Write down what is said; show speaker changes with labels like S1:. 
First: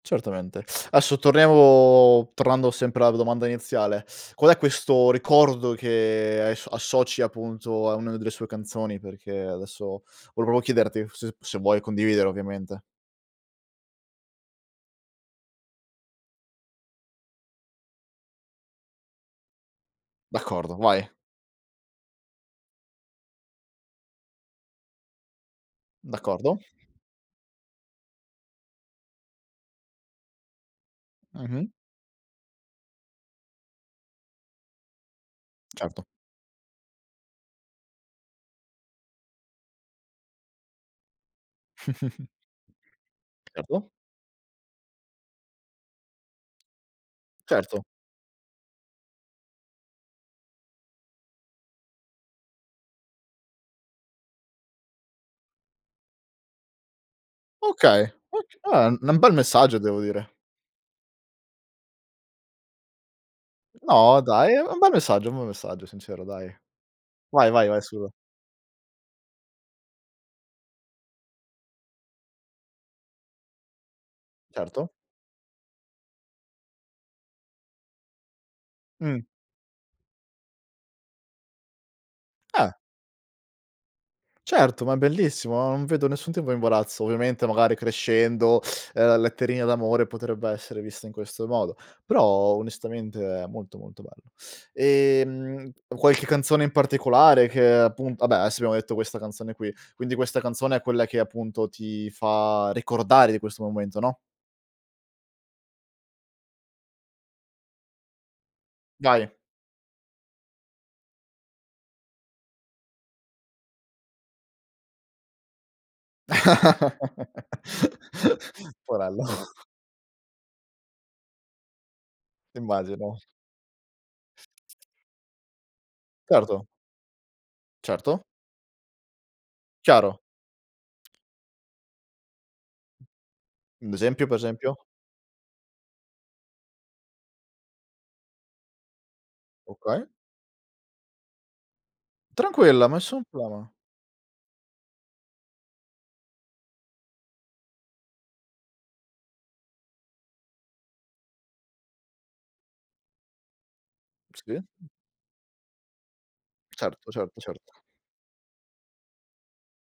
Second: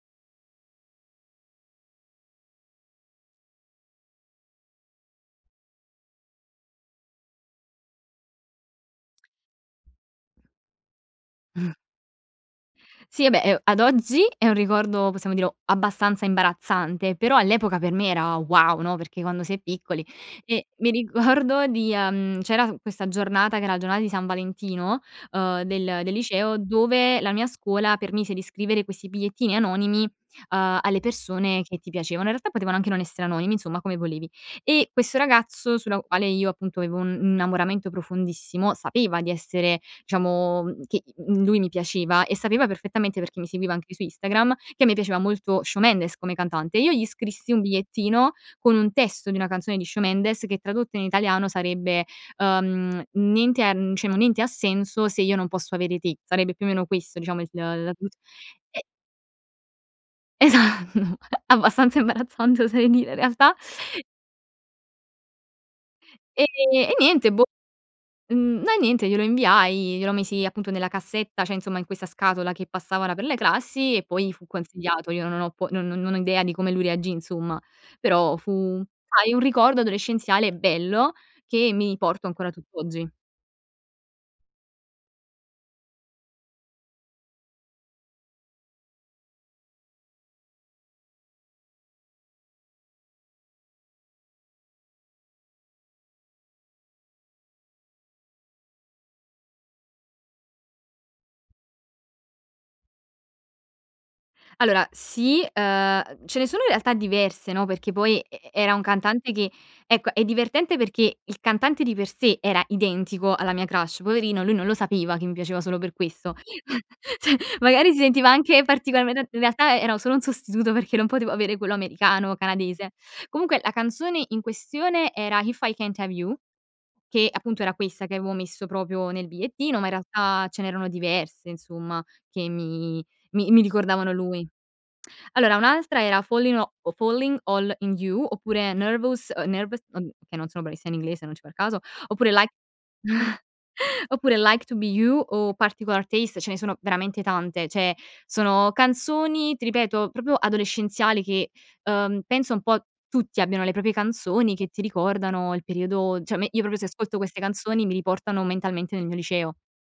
S1: Certamente, adesso torniamo tornando sempre alla domanda iniziale, qual è questo ricordo che hai ass associ, a punto, a una delle sue canzoni? Perché adesso volevo chiederti f se se vuoi condividere, ovviamente.
S2: Sì, vabbè, ehm, ad oggi è un ricordo, possiamo dirlo, abbastanza imbarazzante, però all'epoca per me era wow, no? Perché, quando si è piccoli e
S1: D'accordo,
S2: mi
S1: vai.
S2: ricordo di, uhm, c'era s questa giornata, che era giornata di San Valentino, uhm, del del liceo,
S1: D'accordo.
S2: dove la mia scuola permise di scrivere questi bigliettini anonimi, uhm, alle persone
S1: Mh-mh.
S2: che ti piacevano. In realtà, potevano anche non esse anonimi, insomma, come volevi. E questo ragazzo, sulla
S1: Certo.
S2: quale io, appunto, avevo un un innamoramento profondissimo, sapeva di essere, diciamo che, mhmm, lui mi piaceva e sapeva perfettamente, perché mi seguiva
S1: Certo.
S2: anche su Instagram, che a me piaceva molto sciò Mendes, come cantante, e io gli scrissi un
S1: Certo.
S2: bigliettino, con un testo di una canzone di sciò Mendes che tradotto in italiano sarebbe, uhm, niente ha n cioè, no niente ha senso, se io non posso avere te, sarebbe più o meno questo diciamo il la
S1: Okay, ok
S2: e
S1: eh, n bel messaggio, devo dire.
S2: Esat abbastanza imbarazzante, oserei dire, in realtà.
S1: No dai, è è un bel messaggio un bel messaggio, sincero
S2: E
S1: dai.
S2: e niente, boh,
S1: Vai, vai, vai, su, va
S2: n no, niente glielo inviai, glielo misi, appunto, nella cassetta, cioè, insomma, in questa scatola, che passava là per le classi e poi fu
S1: Certo.
S2: consigliato. Io non ho po non non ho idea di come lui reagì, insomma, però fu,
S1: Mh.
S2: sai un ricordo adolescenziale bello, che mi porto ancora
S1: Eh.
S2: tutt'oggi.
S1: Certo, ma è bellissimo, non vedo nessun tipo imbarazzo. Ovviamente, magari crescendo, uhm, la letterina d'amore potrebbe essere vista in questo modo, però, onestamente, è molto, molto bello. E, mhmm, qualche canzone in particolare che, appun vabbè, adesso abbiamo detto questa canzone qui. Quindi, questa canzone è quella che, appunto, ti fa ricordare di questo momento, no?
S2: Allora, sì, uhm, uhm, ce ne sono in realtà diverse, no, perché poi e era un cantante
S1: Dai.
S2: che ecco, è divertente, perché il cantante di per sé era identico alla mia crush, poverino, lui non lo sapeva che mi piaceva solo per questo. Cioè, magari si sentiva anche
S1: Poverello.
S2: particolarmente in realtà, era solo un sostituto, perché non potevo avere quello americano o canadese.
S1: Immagino.
S2: Comunque, la canzone in questione era: "If I Can't Have You"
S1: Certo.
S2: che appunto, era questa che
S1: Certo.
S2: avevo messo proprio nel bigliettino, ma, in
S1: Chiaro.
S2: realtà, ce n'erano diverse, insomma, che mi mi mi
S1: Un
S2: ricordavano
S1: esempio, pe
S2: lui.
S1: esempio?
S2: Allora, un'altra era: Fallin' o o "Falling All In You", oppure "Nervous", ehm, "Nervous",
S1: Okay.
S2: ehm, che non sono bravissima in inglese, non ci far caso, oppure Like
S1: Tranquilla, nessun problema.
S2: oppure "Like To Be You" o "Particular Taste". Ce ne sono veramente tante, cioè, sono canzoni, ti ripeto, proprio adolescenziali, che, uhm, penso un po' tutti abbiano le proprie canzoni,
S1: Sì.
S2: che ti ricordano il periodo, cioè a me io proprio se
S1: Certo,
S2: ascolto
S1: certo,
S2: queste
S1: certo.
S2: canzoni, mi riportano mentalmente nel mio liceo.